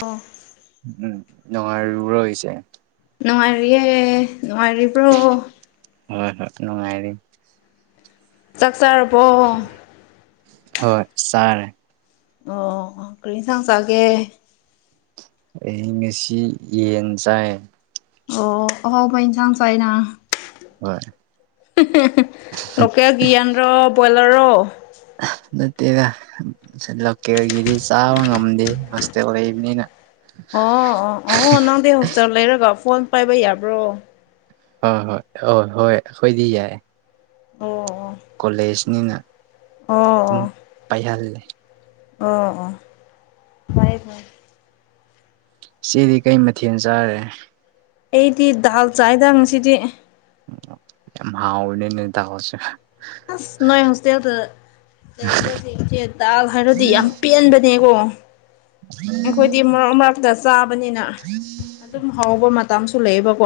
ꯑꯣ ꯎꯝ ꯅꯉꯥ ꯔꯨꯔꯁ ꯅꯨꯡꯉꯥꯏꯔꯤꯌꯦ ꯅꯨꯡꯉꯥꯏꯔꯤꯕ꯭ꯔꯣ ꯍꯣꯏ ꯍꯣꯏ ꯅꯨꯡꯉꯥꯏꯔꯤ ꯆꯥꯛ ꯆꯔꯕꯣ ꯍꯣꯏ ꯆꯥꯔꯦ ꯑꯣ ꯀꯔꯤ ꯁꯪꯁꯒꯦ ꯑꯩ ꯉꯁꯤ ꯌꯦꯟ ꯆꯥꯏ ꯑꯣ ꯍꯥꯎꯅ ꯊꯥꯡ ꯆꯥꯏꯅ ꯍꯣꯏ ꯂꯀꯦꯜ ꯭ꯌꯥꯟ ꯔ꯭ꯔ ꯕꯣꯏꯂꯔ ꯑꯣ ꯅꯠꯇꯦꯒ ꯂꯦ ꯑꯣꯏꯒꯗꯤ ꯆꯥ ꯉꯝꯗꯦ ꯍꯣꯁꯇꯦꯜ ꯂꯩꯕꯅꯤꯅ ꯑꯣ ꯑꯣ ꯑꯣ ꯅꯪꯗꯤ ꯍꯣꯁꯇꯦꯜ ꯂꯩꯔꯒ ꯐꯣꯟ ꯄꯥꯏꯕ ꯌꯥꯕ꯭ꯔꯣ ꯑ ꯍꯣꯏ ꯍ ꯍꯣꯏ ꯑꯩꯈꯣꯏꯗꯤ ꯌꯥꯏ ꯑꯣ ꯑꯣ ꯀꯣꯂꯦꯖꯅꯤꯅ ꯑꯣ ꯑꯗꯨꯝ ꯑꯣ ꯄꯥꯏꯍꯜꯂꯦ ꯑꯣ ꯑꯣ ꯐꯥꯏ ꯐ ꯁꯤꯗꯤ ꯀꯩ ꯃꯊꯦꯜ ꯆꯥꯔꯦ ꯑꯩꯗꯤ ꯗꯥꯜ ꯆꯥꯏꯗꯁꯤꯗꯤ ꯌꯥꯝ ꯍ ꯑꯣꯏꯅꯤ ꯅꯗꯁ ꯑꯁ ꯅꯣꯏ ꯍꯁꯇꯦ ꯑꯗꯨ ꯂꯩꯕꯁꯦ ꯏꯆꯦ ꯇꯥꯛ ꯍꯥꯏꯔꯗꯤ ꯌꯥꯝ ꯄꯦꯟꯕꯅꯦꯀꯣ ꯑꯩꯈꯣꯏꯗꯤ ꯃꯔꯛ ꯃꯔꯛꯇ ꯆꯥꯕꯅꯤꯅ ꯑꯗꯨꯝ ꯍꯥꯎꯕ ꯃꯇꯁꯨ ꯂꯩꯕꯀꯣ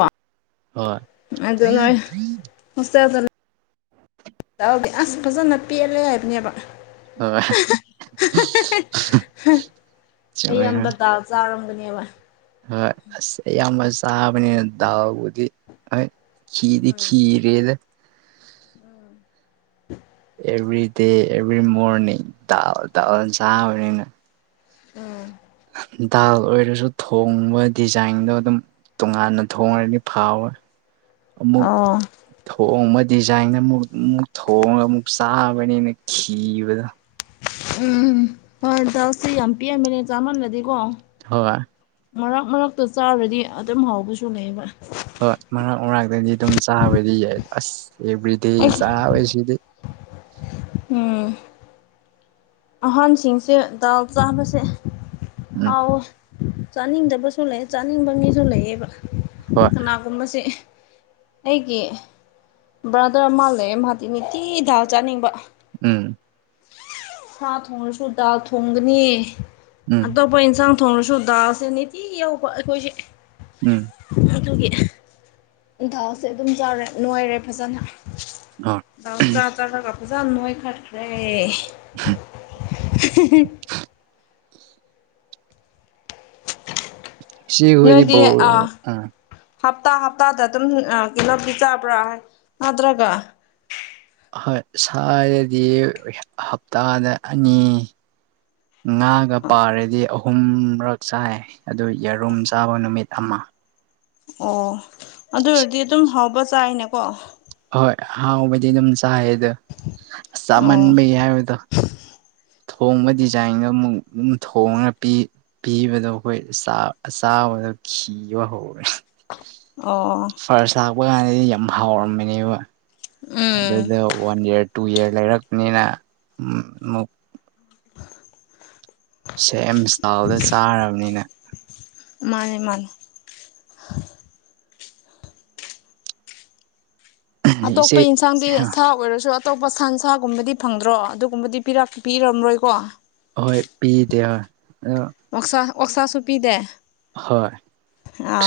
ꯍꯣꯏ ꯑꯗꯨꯗ ꯅ ꯍꯁ ꯗꯤ ꯑꯁ ꯐꯖꯅ ꯄꯦꯜꯂꯦ ꯍꯥꯏꯕꯅꯦꯕ ꯍꯣꯏ ꯆꯨꯝꯃꯦ ꯍꯣꯏ ꯑꯌꯥꯝꯝꯕꯗꯗꯥꯜ ꯆꯥꯔꯝ ꯟꯕ ꯍꯣꯏ ꯑꯁ ꯑꯌꯥꯝꯕ ꯆꯥꯕꯅꯤꯅ ꯗꯥꯎꯕꯨꯗꯤ ꯍꯣꯏ ꯈꯤꯗꯤ ꯈꯤꯔꯦꯗ ꯎꯝ ꯑꯦꯚ꯭ꯔꯤ ꯗꯦ ꯑꯦꯚ꯭ꯔꯤ ꯃꯣꯔꯅꯤꯡꯜ ꯆꯕꯅꯤꯅ ꯎꯝ ꯗꯥꯜ ꯑꯣꯏꯔꯁꯨ ꯊꯣꯡꯕ ꯗꯤꯖꯥꯏꯟꯗꯣ ꯑꯗꯨꯝ ꯇꯣꯉꯥꯟꯅ ꯊꯣꯡꯉꯔꯗꯤ ꯐꯥꯎꯋꯦ ꯑꯃꯨꯛ ꯑꯣ ꯊꯣꯛ ꯃ ꯗꯤꯖꯥꯏꯟꯗ ꯑꯃꯨꯛ ꯑꯃꯨꯛ ꯊꯣꯡꯉꯒ ꯑꯃꯨꯛ ꯆꯥꯕꯅꯤꯅ ꯤꯕꯗꯣ ꯎꯝ ꯍꯣꯏ ꯆꯁꯤ ꯌꯥꯝ ꯄꯤꯑꯃꯤꯅꯦ ꯆꯥꯃꯜꯂꯗꯤꯀꯣ ꯍ ꯃꯔꯛ ꯃꯔꯛꯇ ꯆꯥꯔꯗꯤ ꯑꯗꯨꯝ ꯍꯥꯎꯕꯁꯨ ꯂꯩꯕ ꯍꯣꯏ ꯃꯔꯛ ꯃꯔꯥꯡꯛꯇꯅꯤ ꯑꯗꯨꯝ ꯆꯥꯕꯗꯤ ꯌꯥꯏ ꯑꯁ ꯑꯦꯕ꯭ꯔꯤꯗꯦ ꯑꯩ ꯆꯥꯕꯣꯏ ꯁꯤꯗꯤ ꯎꯝ ꯑꯍꯟꯁꯤꯡꯁꯦ ꯗꯥꯎ ꯆꯥꯕꯁꯦ ꯎꯝ ꯍꯥꯎꯋꯦ ꯆꯥꯅꯤꯡꯗꯕꯁꯨ ꯂꯩ ꯆꯥꯅꯤꯡꯕ ꯃꯤꯁꯨ ꯂꯩꯌꯦꯕ ꯍꯣꯏ ꯀꯅꯥꯒꯨꯝꯕꯕꯁꯤꯦ ꯑꯩꯒꯤ ꯕ꯭ꯔꯥꯗꯔ ꯃꯥꯜꯂꯑꯦ ꯃꯍꯗꯤꯤ ꯅꯤꯇꯤ ꯗꯥꯜ ꯆꯥꯅꯤꯡꯕ ꯎꯝ ꯁꯥ ꯊꯣꯡꯉꯁꯨ ꯗꯥꯜ ꯊꯣꯡꯒꯅꯤ ꯎꯝ ꯑꯇꯣꯞꯄ ꯏꯟꯁꯥꯡ ꯊꯅ ꯁꯨꯗꯥꯁꯦꯅꯤꯇꯤ ꯑꯩꯈꯣꯏ ꯎꯝ ꯑꯗꯨꯦ ꯗꯥꯎꯁꯦ ꯑꯗꯨꯝ ꯆꯥꯔꯦ ꯅꯨꯡꯉꯥꯏꯔꯦ ꯐꯖꯅ ꯑ ꯖꯥꯅꯉꯣꯏ ꯈꯠꯈ꯭ꯔꯦ ꯁꯤ ꯍꯣꯏꯗꯤ ꯅꯣꯏꯗꯤ ꯑꯥ ꯑ ꯍꯞꯇꯥ ꯍꯞꯇꯥꯗ ꯑꯗꯨꯝ ꯀꯤꯩꯅꯣꯗꯤꯤ ꯆꯥꯕ꯭ꯔꯥ ꯅꯗ꯭ꯔꯒ ꯣꯏ ꯁ꯭ꯋꯥꯏꯗꯗꯤ ꯍꯞꯇꯥꯗ ꯑꯅꯤ ꯉꯥꯒ ꯄꯥꯔꯗꯤ ꯑꯍꯨꯝꯔꯛ ꯆꯥꯏ ꯑꯗꯨ ꯌꯦꯔꯨꯝ ꯆꯥꯕ ꯅꯨꯃꯤꯠ ꯑꯃ ꯑꯣ ꯑꯗꯨ ꯑꯣꯏꯔꯗꯤ ꯑꯗꯨꯝ ꯍꯥꯎꯕ ꯆꯥꯏꯅꯦꯀꯣ ꯍꯣꯏ ꯍꯥꯎꯕꯗꯤ ꯑꯗꯨꯝ ꯆꯥꯏꯗ ꯑ ꯑꯣ ꯆꯥꯃꯟꯕꯒꯤ ꯍꯥꯏꯕꯗꯣ ꯊꯣꯡꯕ ꯗꯤꯖꯥꯏꯟꯗꯣ ꯑꯃꯨꯛ ꯑꯗꯨ ꯊꯣꯡꯉꯒ ꯄꯤ ꯄꯤꯕꯗꯣ ꯑꯩꯈꯣꯏ ꯑꯆꯥꯕꯗꯣ ꯤꯕ ꯍꯧꯔꯦ ꯑꯣ ꯄꯄ ꯀꯥꯟꯗꯗꯤ ꯌꯥꯝ ꯍꯥꯎꯔꯝꯕꯅꯦꯕ ꯎꯝ ꯑꯗꯨꯗ ꯋꯥꯟ ꯏꯔ ꯇꯨ ꯏꯌꯥꯔ ꯂꯩꯔꯛꯄꯅꯤꯅ ꯑꯃꯨꯛ ꯁꯦꯝ ꯑꯁꯇꯥꯥꯎꯗ ꯆꯥꯔꯕꯅꯤꯅ ꯍ ꯏꯆꯦ ꯑꯇꯣꯞꯄ ꯌꯦꯟꯁꯥꯡꯗꯤ ꯑꯁꯥ ꯑꯣꯏꯔꯁꯨ ꯑꯇꯣꯞꯄ ꯁꯟ ꯁꯥꯒꯨꯝꯕꯗꯤ ꯐꯪꯗ꯭ꯔꯣ ꯑꯗꯨꯒꯨꯝꯕꯗꯤ ꯄꯤꯔꯝꯔꯣꯏꯀꯣ ꯑꯍꯣꯏ ꯄꯤꯗꯦ ꯑꯣꯏ ꯑꯣꯁꯥ ꯑꯣꯛꯁꯥꯁꯨ ꯄꯤꯗꯦ ꯍꯣꯏ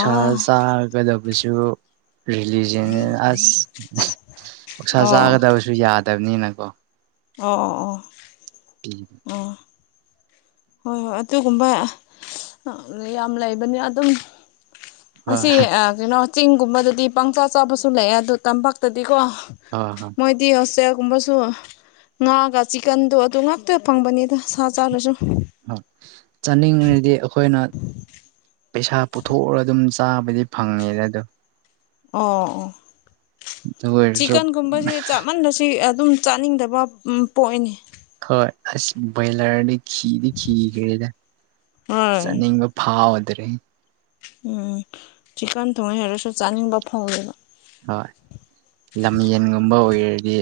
ꯁꯥꯥ ꯆꯥꯒꯗꯕꯁꯨ ꯔꯤꯂꯤꯖꯟ ꯑꯁ ꯄꯧꯁꯥ ꯑꯣ ꯆꯥꯒꯗꯕꯁꯨ ꯌꯥꯗꯕꯅꯤꯅꯀꯣ ꯑꯣ ꯑꯣ ꯎꯝ ꯑꯣ ꯍꯣꯏ ꯍꯣꯏ ꯑꯗꯨꯒꯨꯝꯕ ꯌꯥꯝ ꯂꯩꯕꯅꯤ ꯑꯗꯨꯝ ꯍꯣꯏ ꯑꯁꯤ ꯀꯩꯅꯣ ꯆꯤꯡꯒꯨꯝꯕꯗꯗꯤ ꯄꯪꯆꯥ ꯆꯥꯕꯁꯨ ꯂꯩꯑꯦ ꯑꯗꯣ ꯇꯝꯄꯥꯛꯇꯗꯤꯀꯣ ꯍꯣꯏ ꯍꯣꯏ ꯃꯣꯏꯗꯤꯁꯦ ꯒꯨꯝꯕꯁꯨ ꯉꯥꯛꯑꯒ ꯆꯤꯛꯀꯟꯗꯣ ꯑꯗꯨ ꯉꯥꯛꯇ ꯐꯪꯕꯅꯤꯗ ꯁꯥ ꯆꯥꯔꯁꯨ ꯆꯥꯅꯤꯡꯉꯗꯤ ꯑꯩꯈꯣꯏꯅ ꯄꯩꯁꯥ ꯄꯨꯊꯣꯛꯎꯔ ꯑꯗꯨꯝ ꯆꯥꯕꯗꯤ ꯐꯪꯉꯦꯅ ꯑꯗꯣ ꯑꯣ ꯑꯣ ꯑꯗꯨ ꯑꯣꯏꯔꯁꯨ ꯆꯤꯀꯟꯒꯨꯝꯕꯕꯁꯤꯦ ꯆꯞꯃꯟꯂꯁꯤ ꯑꯗꯨꯝ ꯆꯥꯅꯤꯡꯗꯕ ꯄꯣꯅꯤ ꯍꯣꯏ ꯑꯁ ꯕꯣꯏꯂꯔꯗꯤ ꯈꯤꯗꯤ ꯤꯈ꯭ꯔꯦꯗ ꯍꯣꯏ ꯆꯥꯅꯤꯡꯕ ꯐꯥꯎꯗ ꯑꯗꯨ ꯑꯗꯨꯔꯦ ꯎꯝ ꯊꯤꯀꯥꯟ ꯊꯣꯡꯉ ꯍꯥꯏꯔꯁꯨ ꯆꯥꯅꯤꯡꯕ ꯐꯥꯎꯗꯦꯕ ꯍꯣꯏ ꯂꯝꯌꯦꯟꯒꯨꯝꯕ ꯑꯣꯏꯔꯗꯤ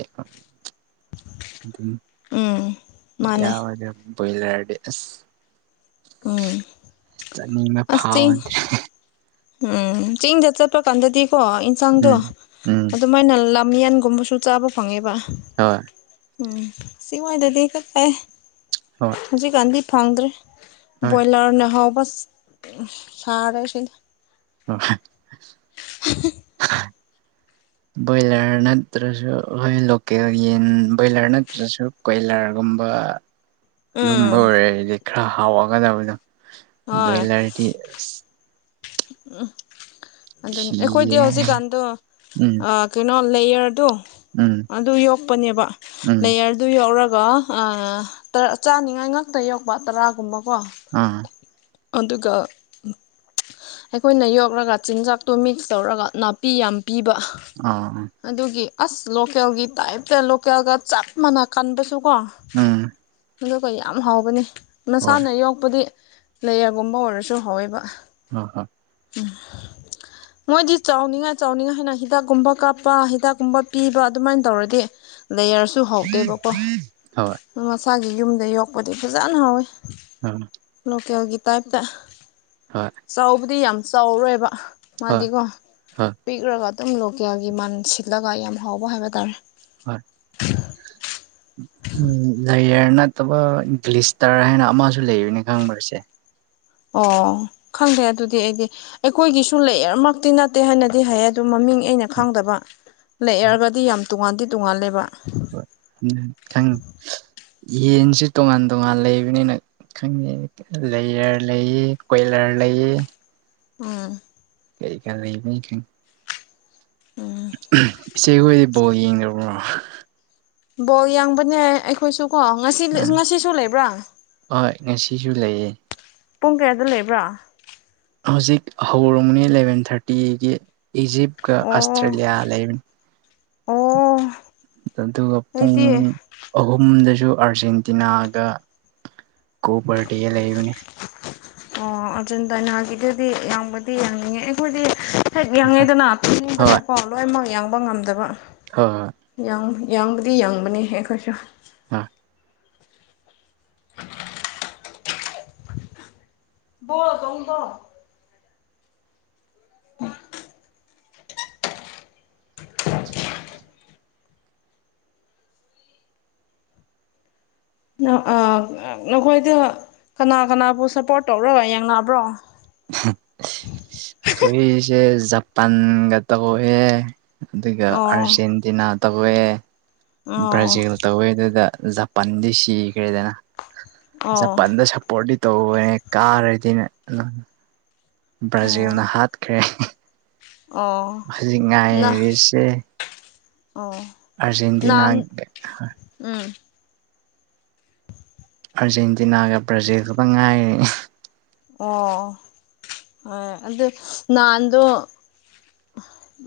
ꯎꯝ ꯌꯥ ꯃꯥꯅꯦ ꯄꯂ ꯎ ꯆꯅꯤ ꯑꯃ ꯐꯥꯎꯕꯗꯦ ꯎꯝ ꯆꯤꯡꯗ ꯆꯠꯄ ꯀꯥꯟꯗꯗꯤꯀꯣ ꯏꯟꯁꯥꯡꯗꯣ ꯎꯝ ꯎꯝ ꯑꯗꯨꯃꯥꯏꯅ ꯃꯤꯍꯥꯟꯒꯨꯝꯕꯨꯁꯨꯗ ꯑ ꯐꯉꯦꯕ ꯍꯣꯏ ꯎꯝ ꯁꯤ ꯃꯣꯏꯗꯗꯤ ꯀꯛ ꯀꯥꯏ ꯍꯣꯏ ꯍꯧꯖꯤꯛꯀꯥꯟꯗꯤ ꯐꯪꯗ꯭ꯔꯦ ꯍꯣꯏ ꯕ꯭ꯔꯣꯏꯂꯔ ꯅꯍꯥꯎꯕ ꯁꯥꯦ ꯁꯤ ꯑꯣ ꯕꯣꯏꯂꯔ ꯅꯠꯇ꯭ꯔꯁꯨ ꯑꯩꯈꯣꯏ ꯂꯣꯀꯦꯜ ꯌꯦꯟ ꯕꯣꯏꯂꯔ ꯅꯠꯇ꯭ꯔꯁꯨ ꯀꯣꯏꯂꯔꯒꯨꯝꯕ ꯎꯝ ꯑꯗꯨꯝꯕ ꯑꯣꯏꯔꯦꯗꯤ ꯈꯔ ꯍꯥꯎꯒꯗꯕꯗꯣ ꯕꯣꯏꯂꯔꯗꯤ ꯎꯝ ꯑꯗꯨꯅꯤ ꯑꯩꯈꯣꯏꯗꯤ ꯈꯤꯔꯦ ꯍꯧꯖꯤꯛꯀꯥꯟꯗꯣ ꯎꯝ ꯑ ꯀꯩꯅꯣ ꯎꯝ ꯎꯝ [inaudible] ꯆꯥꯅꯤꯡꯉꯥꯏ ꯉꯥꯛꯇ ꯌꯣꯛꯄ ꯇꯔꯥꯒꯨꯝꯕ ꯑꯥ ꯑꯗꯨꯒ ꯑꯩꯈꯣꯏꯅ ꯌꯣꯛꯂꯒ ꯆꯤꯟꯖꯥꯛꯇꯣ ꯃꯤꯛꯁ ꯇꯧꯔꯒ ꯅꯥꯄꯤ ꯌꯥꯝ ꯄꯤꯕ ꯑꯥ ꯑꯗꯨꯒꯤ ꯑꯁ ꯂꯣꯀꯦꯜꯒꯤ ꯇꯥꯏꯞꯇ ꯂꯣꯀꯦꯜꯒ ꯆꯞ ꯃꯥꯟꯅ ꯀꯟꯕꯁꯨꯀꯣ ꯎꯝ ꯑꯗꯨꯒ ꯌꯥꯝ ꯍꯥꯎꯕꯅꯤ ꯍꯣꯏ ꯃꯁꯥꯅ ꯌꯣꯛꯄꯗꯤ ꯂꯩꯔꯒꯨꯝꯕ ꯑꯣꯏꯔꯁꯨ ꯍꯥꯎꯋꯦꯕ ꯑ ꯍ ꯎ ꯃꯣꯏꯗꯤ ꯆꯥꯎꯅꯤꯡꯉꯥꯏ ꯆꯥꯎꯅꯤꯡꯉꯥꯏ ꯍꯥꯏꯅ ꯍꯤꯗꯥꯛꯀꯨꯝꯕ ꯀꯥꯞꯄ ꯍꯤꯗꯥꯛꯀꯨꯝꯕ ꯄꯤꯕ ꯑꯗꯨꯃꯥꯏꯅ ꯇꯧꯔꯗꯤ ꯂꯩꯌꯔꯁꯨ ꯍꯥꯎꯗꯦꯕꯀꯣ ꯍꯣꯏ ꯑꯗꯨ ꯃꯁꯥꯒꯤ ꯌꯨꯝꯗ ꯌꯣꯛꯄꯗꯤ ꯐꯖꯅ ꯍꯥꯎꯋꯤ ꯑ ꯍꯣꯇꯦꯜꯒꯤ ꯇꯥꯏꯞꯇ ꯆꯥꯎꯕꯨꯗꯤ ꯌꯥꯝ ꯆꯥꯎꯔꯣꯏꯕ ꯍꯣꯏ ꯃꯥꯗꯤꯀꯣ ꯍꯣꯏ ꯄꯤꯛꯔꯒ ꯑꯗꯨꯝ ꯂꯣꯀꯦꯜꯒꯤ ꯃꯟ ꯁꯤꯠꯂꯒ ꯌꯥꯝ ꯍꯥꯎꯕ ꯍꯥꯏꯕ ꯇꯥꯔꯦ ꯍꯣꯏ ꯎꯝ ꯂꯥꯏꯌꯔ ꯅꯠꯇꯕ ꯒ꯭ꯂꯤꯁꯇꯔ ꯍꯥꯏꯅ ꯑꯃꯁꯨ ꯂꯩꯕꯅꯤ ꯈꯪꯕꯁꯦ ꯑꯣ ꯈꯪꯗꯦ ꯑꯗꯨꯗꯤ ꯑꯩꯗꯤ ꯑꯩꯈꯣꯏꯒꯤꯁꯨ ꯂꯩꯃꯛꯇꯤ ꯅꯠꯇꯦ ꯍꯥꯏꯅꯗꯤ ꯍꯥꯏꯌꯦ ꯑꯗꯨ ꯃꯃꯤꯡ ꯑꯩꯅ ꯈꯪꯗꯕ ꯂꯩꯑꯔꯒꯗꯤ ꯌꯥꯝ ꯇꯣꯉꯥꯟꯗꯤ ꯇꯣꯉꯥꯜꯂꯦꯕ ꯍ ꯊꯦꯡꯨ ꯌꯦꯟꯁꯦ ꯇꯣꯉꯥꯟ ꯇꯣꯉꯥꯟ ꯂꯩꯕꯅꯤꯅ ꯈꯪꯉꯦ ꯂꯩꯔꯔ ꯂꯩꯌꯦ ꯀꯣꯏꯂꯔ ꯄ꯭ꯂꯌꯦ ꯎꯝ ꯀꯩ ꯀꯕ ꯎꯝ ꯏꯆꯦꯈꯣꯏꯗꯤ ꯕꯣꯜ ꯌꯦꯡꯗꯕ꯭ꯔꯣ ꯕꯣꯜ ꯌꯦꯡꯕꯅꯦ ꯑꯩꯈꯣꯏꯁꯨ ꯀꯣ ꯉꯁꯤ ꯎꯝ ꯉꯁꯤꯁꯨ ꯂꯩꯕ꯭ꯔꯥ ꯍꯣꯏ ꯉꯁꯤꯁꯨ ꯂꯩꯌꯦ ꯄꯨꯡ ꯀꯌꯥꯗ ꯂꯩꯕ꯭ꯔꯥ ꯍꯧꯖꯤꯛ ꯍꯧꯔꯝꯅꯤ ꯏꯂꯚꯦꯟ ꯊꯥꯔꯇꯤꯒꯤ ꯏꯖꯤꯞꯇ ꯑꯣ ꯑꯁꯇ꯭ꯔꯂꯤꯌꯥ ꯂꯩ ꯑꯣ ꯑꯗꯨꯗꯨ ꯑꯄꯨꯡ ꯑꯩꯗꯤ ꯑꯍꯨꯝꯗ ꯁꯨ ꯑꯥꯔꯖꯦꯟꯇꯤꯅꯥꯒ ꯀꯣ ꯕꯔꯗꯦ ꯂꯩꯕꯅꯤ ꯑꯣ ꯑꯔꯖꯦꯟꯇꯥꯅꯥꯒꯤꯗꯗꯤ ꯌꯥꯝꯌꯥꯝꯕꯗꯤ ꯌꯥꯡꯅꯤꯡꯉꯦ ꯑꯩꯈꯣꯏꯗꯤ ꯍꯦꯛ ꯌꯥꯡꯉꯤꯗꯅ ꯍꯣꯏ ꯇꯪꯅꯤꯡꯕꯗꯀꯣ ꯂꯣꯏꯅꯃꯛ ꯌꯥꯡꯕ ꯉꯝꯗꯕ ꯍꯣꯏ ꯌꯥꯡ ꯌꯥꯡꯕꯗꯤ ꯌꯥꯡꯕꯅꯤ ꯑꯩꯈꯣꯏꯁꯨ ꯑꯥ ꯣꯣ ꯇꯣꯗ ꯑꯣ ꯅꯈꯣꯏꯗ ꯀꯅꯥ ꯀꯅꯥꯕꯨ ꯁꯞꯄꯣꯔꯠ ꯇꯧꯔꯒ ꯌꯦꯡꯅꯕ꯭ꯔꯣ ꯍꯣꯏꯁꯦ ꯖꯄꯥꯟꯒ ꯇ ꯀꯦ ꯑꯗꯨꯒ ꯑꯣ ꯑꯥꯔꯖꯦꯟꯇꯤꯅꯥ ꯇꯧꯋꯦ ꯑꯣ ꯕ꯭ꯔꯥꯖꯤꯜ ꯇꯧꯋꯦ ꯑꯗꯨꯗ ꯖꯄꯥꯟꯗꯤ ꯁꯤꯈ꯭ꯔꯦꯗꯅ ꯑꯣ ꯖꯄꯥꯟꯗ ꯁꯄꯣꯔꯠꯗꯤ ꯇꯧꯕꯅꯦ ꯀꯥꯔꯗꯤꯅꯦ ꯑꯣ ꯕ꯭ꯔꯥꯖꯤꯜꯅ ꯍꯥꯠꯈ꯭ꯔꯦ ꯑꯣ ꯍꯧꯖꯤ ꯅ ꯉꯥꯏꯔꯤꯁꯦ ꯑꯣ ꯑꯔꯖꯦꯟꯇꯤꯅꯥ ꯅꯍꯥꯟ ꯎꯝ ꯑꯥꯔꯖꯦꯟꯇꯤꯅꯥꯒ ꯕ꯭ꯔꯥꯖꯤꯜꯒꯒ ꯉꯥꯏꯔ ꯑꯣ ꯍꯣꯏ ꯑꯗꯨ ꯅꯍꯥꯟꯗꯣ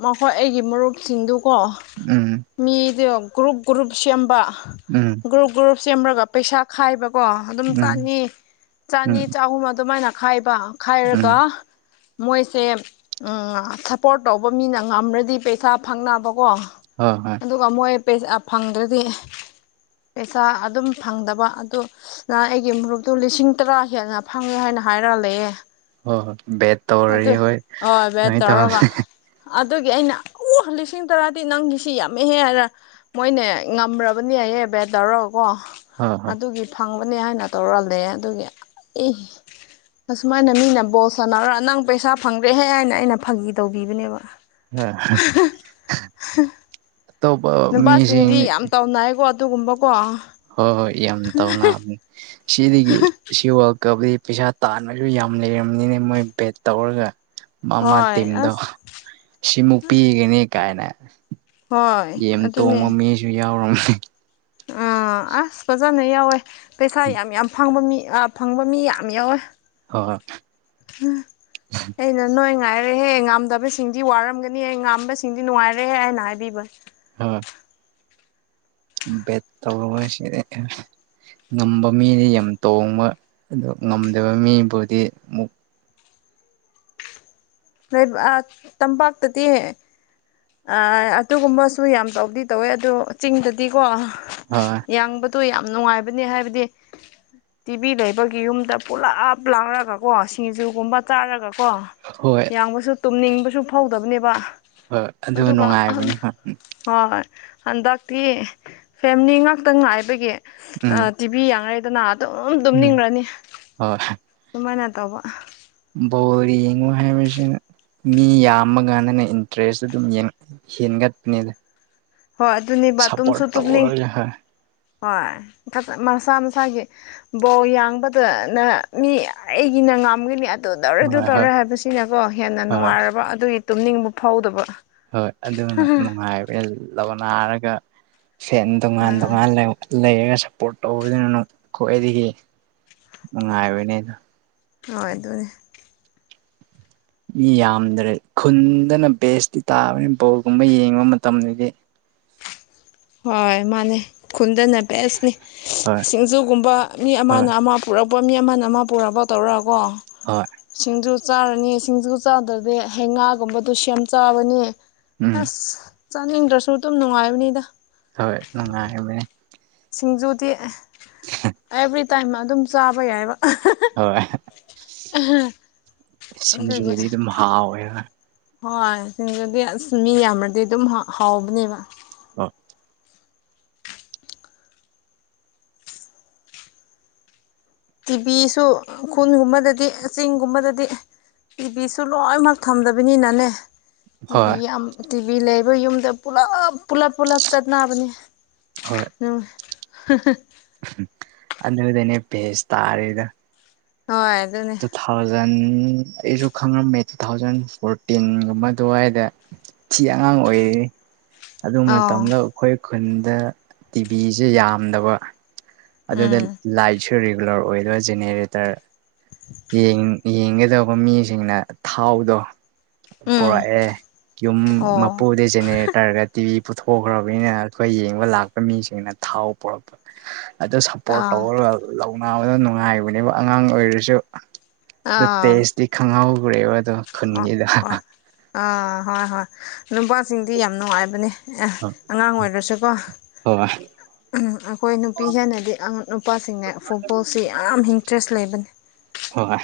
ꯃꯈꯣꯏ ꯑꯩꯒꯤ ꯃꯔꯨꯞꯁꯤꯡꯗꯨꯀꯣ ꯎꯝ ꯃꯤꯗꯨ ꯒ꯭ꯔꯨꯞ ꯒ꯭ꯔꯨꯞ ꯁꯦꯝꯕ ꯎꯝ ꯒ꯭ꯔꯨꯞ ꯒ꯭ꯔꯨꯞ ꯁꯦꯝꯃꯒ ꯄꯩꯁꯥ ꯈꯥꯏꯕ ꯀꯣ ꯑꯗꯨꯝ ꯎꯝ ꯆꯅꯤ ꯆꯅꯤ ꯎꯝ ꯆꯍꯨꯝ ꯑꯗꯨꯃꯥꯏꯅ ꯈꯥꯏꯕ ꯎꯝ ꯈꯥꯏꯔꯒ ꯃꯣꯏꯁꯦ ꯄꯣꯔꯠ ꯇꯧꯕ ꯃꯤꯅ ꯉꯝ꯭ꯔꯗꯤ ꯄꯩꯁꯥ ꯐꯪꯅꯕꯀꯣ ꯍꯣꯏ ꯍꯣꯏ ꯑꯗꯨꯒ ꯃꯣꯏ ꯄꯩꯁꯥ ꯐꯪꯗ꯭ꯔꯗꯤ ꯄꯩꯁꯥ ꯑꯗꯨꯝ ꯐꯪꯗꯕ ꯑꯗꯨꯅ ꯑꯩꯒꯤ ꯃꯔꯨꯞꯇꯨ ꯂꯤꯁꯤꯡ ꯇꯔꯥ ꯍꯦꯟꯅ ꯐꯪꯉꯦ ꯍꯥꯏꯅ ꯍꯥꯏꯔꯂꯦ ꯍꯣꯏ ꯍꯣꯏ ꯕꯦꯠ ꯇꯧꯔꯗꯤ ꯑꯗꯨ ꯍꯣꯏ ꯦ ꯑꯗꯨꯃꯥꯏꯅ ꯇꯧ ꯍꯣꯏ ꯇꯧꯔꯒ ꯑꯗꯨꯒꯤ ꯑꯩꯅ ꯑꯣ ꯂꯤꯁꯤꯡ ꯇꯔꯥꯗꯤ ꯅꯪꯒꯤꯁꯤ ꯌꯥꯝꯃꯛꯍꯦ ꯍꯥꯏꯔ ꯃꯣꯏꯅꯦ ꯉꯝꯕꯅꯤ ꯍꯥꯏ ꯦꯕ ꯇꯧꯔꯒ ꯀꯣ ꯑꯗꯨꯒꯤ ꯐꯪꯕ ꯍꯥꯏꯅ ꯇꯧꯔ ꯑꯗꯨꯒꯤ ꯑꯦ ꯑꯁꯨꯃꯥꯏꯅ ꯃꯤꯅ ꯕꯣ ꯁꯥꯟꯅꯔ ꯅꯪ ꯄꯩꯁꯥ ꯐꯪꯗ꯭ꯔꯦꯍꯦ ꯍꯥꯏꯅ ꯑꯩꯅ ꯐꯥꯒꯤ ꯇꯧꯕꯤꯕꯅꯦꯕ ꯍꯣꯏ [unintelligible] ꯑꯇꯣꯞꯄ ꯃꯤꯁꯤꯡ ꯅꯨꯄꯥꯁꯤꯡꯗꯤ ꯌꯥꯝ ꯇꯥꯎꯅꯏꯀꯣ ꯑꯗꯨꯒꯨꯝꯕꯀꯣ ꯍꯣꯏ ꯍꯣꯏ ꯌꯥꯝ ꯇꯧꯅꯅꯤ ꯁꯤꯗꯒꯤ ꯁꯤ ꯀꯕꯗꯤ ꯄꯩꯁꯥ ꯇꯥꯟꯕꯁꯨ ꯌꯥꯝ ꯂꯩꯔꯕꯅꯤꯅ ꯃꯣꯏ ꯕꯦꯠ ꯇꯧꯔꯒ ꯃꯃꯥ ꯍꯣꯏ ꯇꯤꯝꯗꯣ ꯑꯁ ꯁꯤꯃꯨꯛ ꯑꯁ ꯄꯤꯒꯅꯤ ꯀꯥꯏꯅ ꯍꯣꯏ ꯌꯦꯦꯝ ꯑꯗꯨꯅꯦ ꯇꯣꯡꯕ ꯃꯤꯁꯨ ꯌꯥꯎꯔꯕꯝꯅꯦ ꯑꯥ ꯑꯁꯄ ꯖꯅ ꯌꯥꯎꯋꯦ ꯄꯩꯁꯥ ꯌꯥꯝ-ꯌꯥꯝ ꯐꯪꯕ ꯃꯤ ꯐꯪꯕ ꯃꯤ ꯌꯥꯝ ꯌꯥꯎꯋꯦ꯫ ꯍꯣꯏ ꯑꯩꯅ ꯅꯣꯏ ꯉꯥꯏꯔꯦꯍꯦ ꯉꯥꯝꯗꯕ ꯁꯤꯡꯗꯤ ꯋꯥꯔꯝꯒꯅꯤꯍꯦ ꯉꯥꯝꯕ ꯁꯤꯡꯗꯤ ꯅꯨꯡꯉꯥꯏꯔꯦꯍꯦ ꯍꯥꯏꯅ ꯍꯥꯏꯕꯤꯕ꯫ ꯍꯥꯥ ꯕꯦꯠ ꯇꯧꯔꯔꫭꯏ ꯁꯦ꯫ ꯉꯝꯕ ꯃꯤꯗꯤ ꯌꯥꯝ ꯇꯣꯡꯕ ꯑꯗꯨ ꯉꯝꯗꯕ ꯃꯤꯕꯨꯗꯤ ꯑꯃꯨꯛ ꯅꯣꯏ ꯑꯥ ꯇꯝꯄꯥꯛꯇꯗꯤ ꯑꯥ ꯑꯗꯨꯒꯨꯝꯕꯁꯨ ꯌꯥꯝ ꯇꯧꯗꯤ ꯇꯧꯋꯦ ꯑꯗꯨ ꯆꯤꯡꯗꯗꯤꯀꯣ ꯍꯣꯏ ꯌꯥꯡꯕ ꯇꯨ ꯌꯥꯝ ꯅꯨꯡꯉꯥꯏꯕꯅꯦ ꯍꯥꯏꯕꯗꯤ ꯇꯤꯚꯤ ꯂꯩꯕꯒꯤ ꯌꯨꯝꯗ ꯄꯨꯂꯥꯞ ꯂꯥꯡꯔꯒ ꯀꯣ ꯁꯤꯡꯖꯨꯒꯨꯝꯕ ꯆꯥꯔꯒ ꯀꯣ ꯍꯣꯏ ꯌꯥꯡꯕꯁꯨ ꯇꯨꯝꯅꯤꯡꯕꯁꯨ ꯐꯧꯗꯕꯅꯦꯕ꯫ ꯍꯣꯏ ꯑꯗꯨ ꯑꯗꯨꯒ ꯍꯝ ꯅꯨꯡꯉꯥꯏꯕꯅꯤ ꯍꯣꯏ ꯍꫭꯏ-ꯍꫭꯏ꯫ ꯍꯟꯗꯛꯇꯤ ꯐꯦꯃꯤꯂꯤ ꯉꯥꯛꯇ ꯉꯥꯏꯕꯒꯤ ꯑ ꯎꯝ ꯇꯤꯚꯤ ꯌꯥꯡꯔꯩꯗꯅ꯫ ꯑꯗꯨꯝ ꯎꯝ ꯇꯨꯝꯅꯤꯡꯔꯅꯤ ꯑꯗꯨꯃꯥꯏꯅ ꯇꯧꯕ꯫ ꯕꫭꯜ ꯌꯦꯡꯕ ꯍꯥꯏꯕꯁꯤꯅ ꯃꯤ ꯌꯥꯝꯃ ꯀꯥꯟꯗꯅ ꯏꯟꯇꯔꯦꯁ ꯑꯗꯨꯝ ꯍꯦꯟꯒꯠꯄꯅꯤꯗ꯫ ꯍꯣꯏ ꯑꯗꯨꯅꯤꯕ ꯇꯨꯝꯁꯨ ꯁꯞꯄꯣꯔꯠ ꯇꯨꯝꯅꯤꯡ ꯇꯧꯔꯒ ꯍꯣꯏ ꯍꯣꯏ ꯃꯁꯥ ꯃꯁꯥꯒꯤ ꯕꯣꯜ ꯌꯥꯡꯕꯗꯅ ꯃꯤ ꯑꯩꯒꯤ ꯅ ꯉꯝꯒꯅꯤ ꯑ ꯗꯨꯅ ꯑꯗꯨ ꯍꯣꯏ ꯍꯣꯏ ꯇꯧꯔꯦ ꯍꯥꯏꯕꯁꯤꯅꯀꯣ ꯍꯦꯟꯅ ꯍꯣꯏ ꯅꯨꯡꯉꯥꯏꯔꯕ ꯑꯗꯨꯒꯤ ꯇꯨꯝꯅꯤꯡꯕ ꯐꯥꯎꯗꯕ꯫ ꯍꯣꯏ ꯑꯗꯨ ꯅꯨꯡꯉꯥꯏꯕ ꯂꯧꯅꯥꯔꯒ ꯁꯦꯟ ꯗꯨꯉꯥꯟ ꯑꯥ ꯑꯗꯨꯉꯥꯟ ꯂꯩ ꯂꯩꯔꯒ ꯁꯞꯄꯣꯔꯠ ꯇꯧꯕꯗꯨꯅ ꯅꯨꯡ ꯈ꯭ꯋꯥꯏꯗꯒꯤ ꯅꯨꯡꯉꯥꯏꯕꯅꯤ ꯑꯗꫭ꯫ ꯍꯣꯏ ꯑꯗꯨꯅꯦ꯫ ꯃꯤ ꯌꯥꯝꯗ꯭ꯔꯦ ꯈꯨꯟꯗꯅ ꯕꯦꯁꯇꯤ ꯇꯥꯕꯅꯤ ꯕꯣꯜꯒꯨꯝꯕ ꯌꯦꯡꯕ ꯃꯇꯝꯗꯗꯤ꯫ ꯍꯣꯏ ꯃꯥꯅꯦ꯫ ꯈꯨꯟꯗꯅ ꯕꯦꯁꯅꯤ ꯍꯣꯏ ꯁꯤꯡꯖꯨꯒꯨꯝꯕ ꯃꯤ ꯍꯣꯏ ꯑꯃꯅ ꯑꯃ ꯄꯨꯔꯛ ꯄ ꯃꯤ ꯑꯃꯅ ꯑꯃ ꯄꯨꯔꯛꯔꯕ ꯇꯧꯔꯀꯣ ꯍꯣꯏ ꯁꯤꯡꯖꯨ ꯆꯥꯔꯅꯤ ꯁꯤꯡꯖꯨ ꯆꯥꯗ꯭ꯔꯗꯤ ꯍꯩ ꯉꯥꯒꯨꯝꯕꯗꯣ ꯁꯦꯝ ꯆꯥꯕꯅꯤ ꯎꯝ ꯑꯁ꯫ ꯆꯥꯅꯤꯡꯗ꯭ꯔꯁꯨ ꯑꯗꯨꯝ ꯅꯨꯡꯉꯥꯏꯕꯅꯤꯗ꯫ ꯍꯣꯏ ꯅꯨꯡꯉꯥꯏꯕꯅꯦ꯫ ꯁꯤꯡꯖꯨꯗꯤ ꯑ ꯑꯦꯕ꯭ꯔꯤꯇꯥꯏꯝ ꯑꯗꯨꯝ ꯆꯥꯕ ꯌꯥꯏꯕ꯫ ꯍꯣꯏ꯫ ꯑꯍ ꯁꯤꯡꯖꯨꯕꯨꯗꯤ ꯑꯗꯨꯝ ꯍꯥꯎꯋꯦꯕ꯫ ꯍꯣꯏ ꯁꯤꯡꯖꯨꯗꯤ ꯑꯁ ꯃꯤ ꯌꯥꯝꯔꯗꯤ ꯑꯗꯨꯝ ꯍꯥꯎꯕꯅꯦꯕ꯫ ꯑꯥ꯫ ꯇꯤꯚꯤꯁꯨ ꯈꯨꯟꯒꯨꯝꯕꯗꯗꯤ ꯆꯤꯡꯒꯨꯝꯕꯗꯗꯤ ꯇꯤꯕꯤꯁꯨ ꯂꯣꯏꯅꯃꯛ ꯊꯝꯗꯕꯅꯤꯅꯅꯦ ꯇꯤꯚꯤ ꯍꯣꯏ ꯌꯥꯝ ꯇꯤꯚꯤ ꯂꯩꯕ ꯌꯨꯝꯗ ꯄꯨꯂꯞ ꯄꯨꯂꯞ ꯄꯨꯂꯞ ꯆꯠꯅꯕꯅꯦ꯫ [unintelligible] ꯑꯗꯨꯎꯅꯤ ꯄꯦꯁ ꯇꯥꯔꯤꯗꫭ꯫ ꯍꯣꯏ ꯑꯗꯨꯅꯦ꯫ ꯖꯟ ꯑꯩꯁꯨ ꯈꯪꯉꯝꯃꯦ ꯇꯨ ꯊꯥꯎꯖꯟ ꯐꯣꯔꯇꯤꯟꯒꯨꯝꯕ ꯑꯗꯨꯋꯥꯏꯗ ꯐꯤ ꯑꯉꯥꯡ ꯑꯣꯏꯔꯤ꯫ ꯑꯗꯨ ꯑꯣ ꯃꯇꯝꯗ ꯑꯩꯈꯣꯏ ꯈꯨꯟꯗ ꯇꯤꯚꯤꯁꯦ ꯌꯥꯝꯗꯕ꯫ ꯑꯗꯨꯗ ꯎꯝ ꯂꯥꯏꯠꯁꯨ ꯔꯤꯒꯨꯂꯔ ꯑꯣꯏꯗꯣꯏ ꯖꯦꯅꯦꯔꯦꯇꯔ ꯌꯦꯡ ꯌꯦꯡꯒꯗꯕ ꯃꯤꯁꯤꯡꯅ ꯊꯥꯎꯗꯣ ꯎꯝ ꯄꯨꯔꯛꯑꯦ ꯌꯨꯝ ꯑꯣ ꯃꯄꯨꯗ ꯖꯦꯅꯦꯔꯦꯇꯔꯒ ꯇꯤꯚꯤ ꯄꯨꯊꯣꯛꯈ꯭ꯔꯕꯅꯤꯅ ꯑꯩꯈꯣꯏ ꯌꯦꯡꯕ ꯂꯥꯛꯄ ꯃꯤꯁꯤꯡꯅ ꯊꯥꯎ ꯄꯨꯔꯛꯄ ꯑꯗꯨ ꯁꯞꯄꯣꯔꯠ ꯑꯥ ꯇꯧꯔꯒ ꯂꯧꯅꯕꯗ ꯅꯨꯡꯉꯥꯏꯕꯅꯦꯕ ꯑꯉꯥꯡ ꯑꯣꯏꯔꯁꯨ ꯑ ꯑꯥ ꯇꯦꯁꯇꯤ ꯈꯪꯍꯧꯈ꯭ꯔꯦꯕ ꯑꯗꯣ ꯑꯣ ꯈꯨꯟꯒꯤꯗ ꯑꯣ ꯑꯥ ꯍꯣꯏ ꯍꯣꯏ ꯅꯨꯄꯥꯁꯤꯡꯗꯤ ꯌꯥꯝ ꯅꯨꯡꯉꯥꯏꯕꯅꯦ ꯑꯦ ꯑꯉꯥꯡ ꯑꯣꯏꯔꯁꯨꯀꯣ [unintelligible] ꯑꯩꯈꯣꯏ ꯅꯨꯄꯤ ꯍꯦꯟꯅꯗꯤ ꯅꯨꯄꯥꯁꯤꯡꯅ ꯐꯨꯠꯕꯣꯜꯁꯤ ꯌꯥꯝ ꯏꯟꯇꯔꯦꯁ ꯂꯩꯕꯅꯤ ꯍꯣꯏ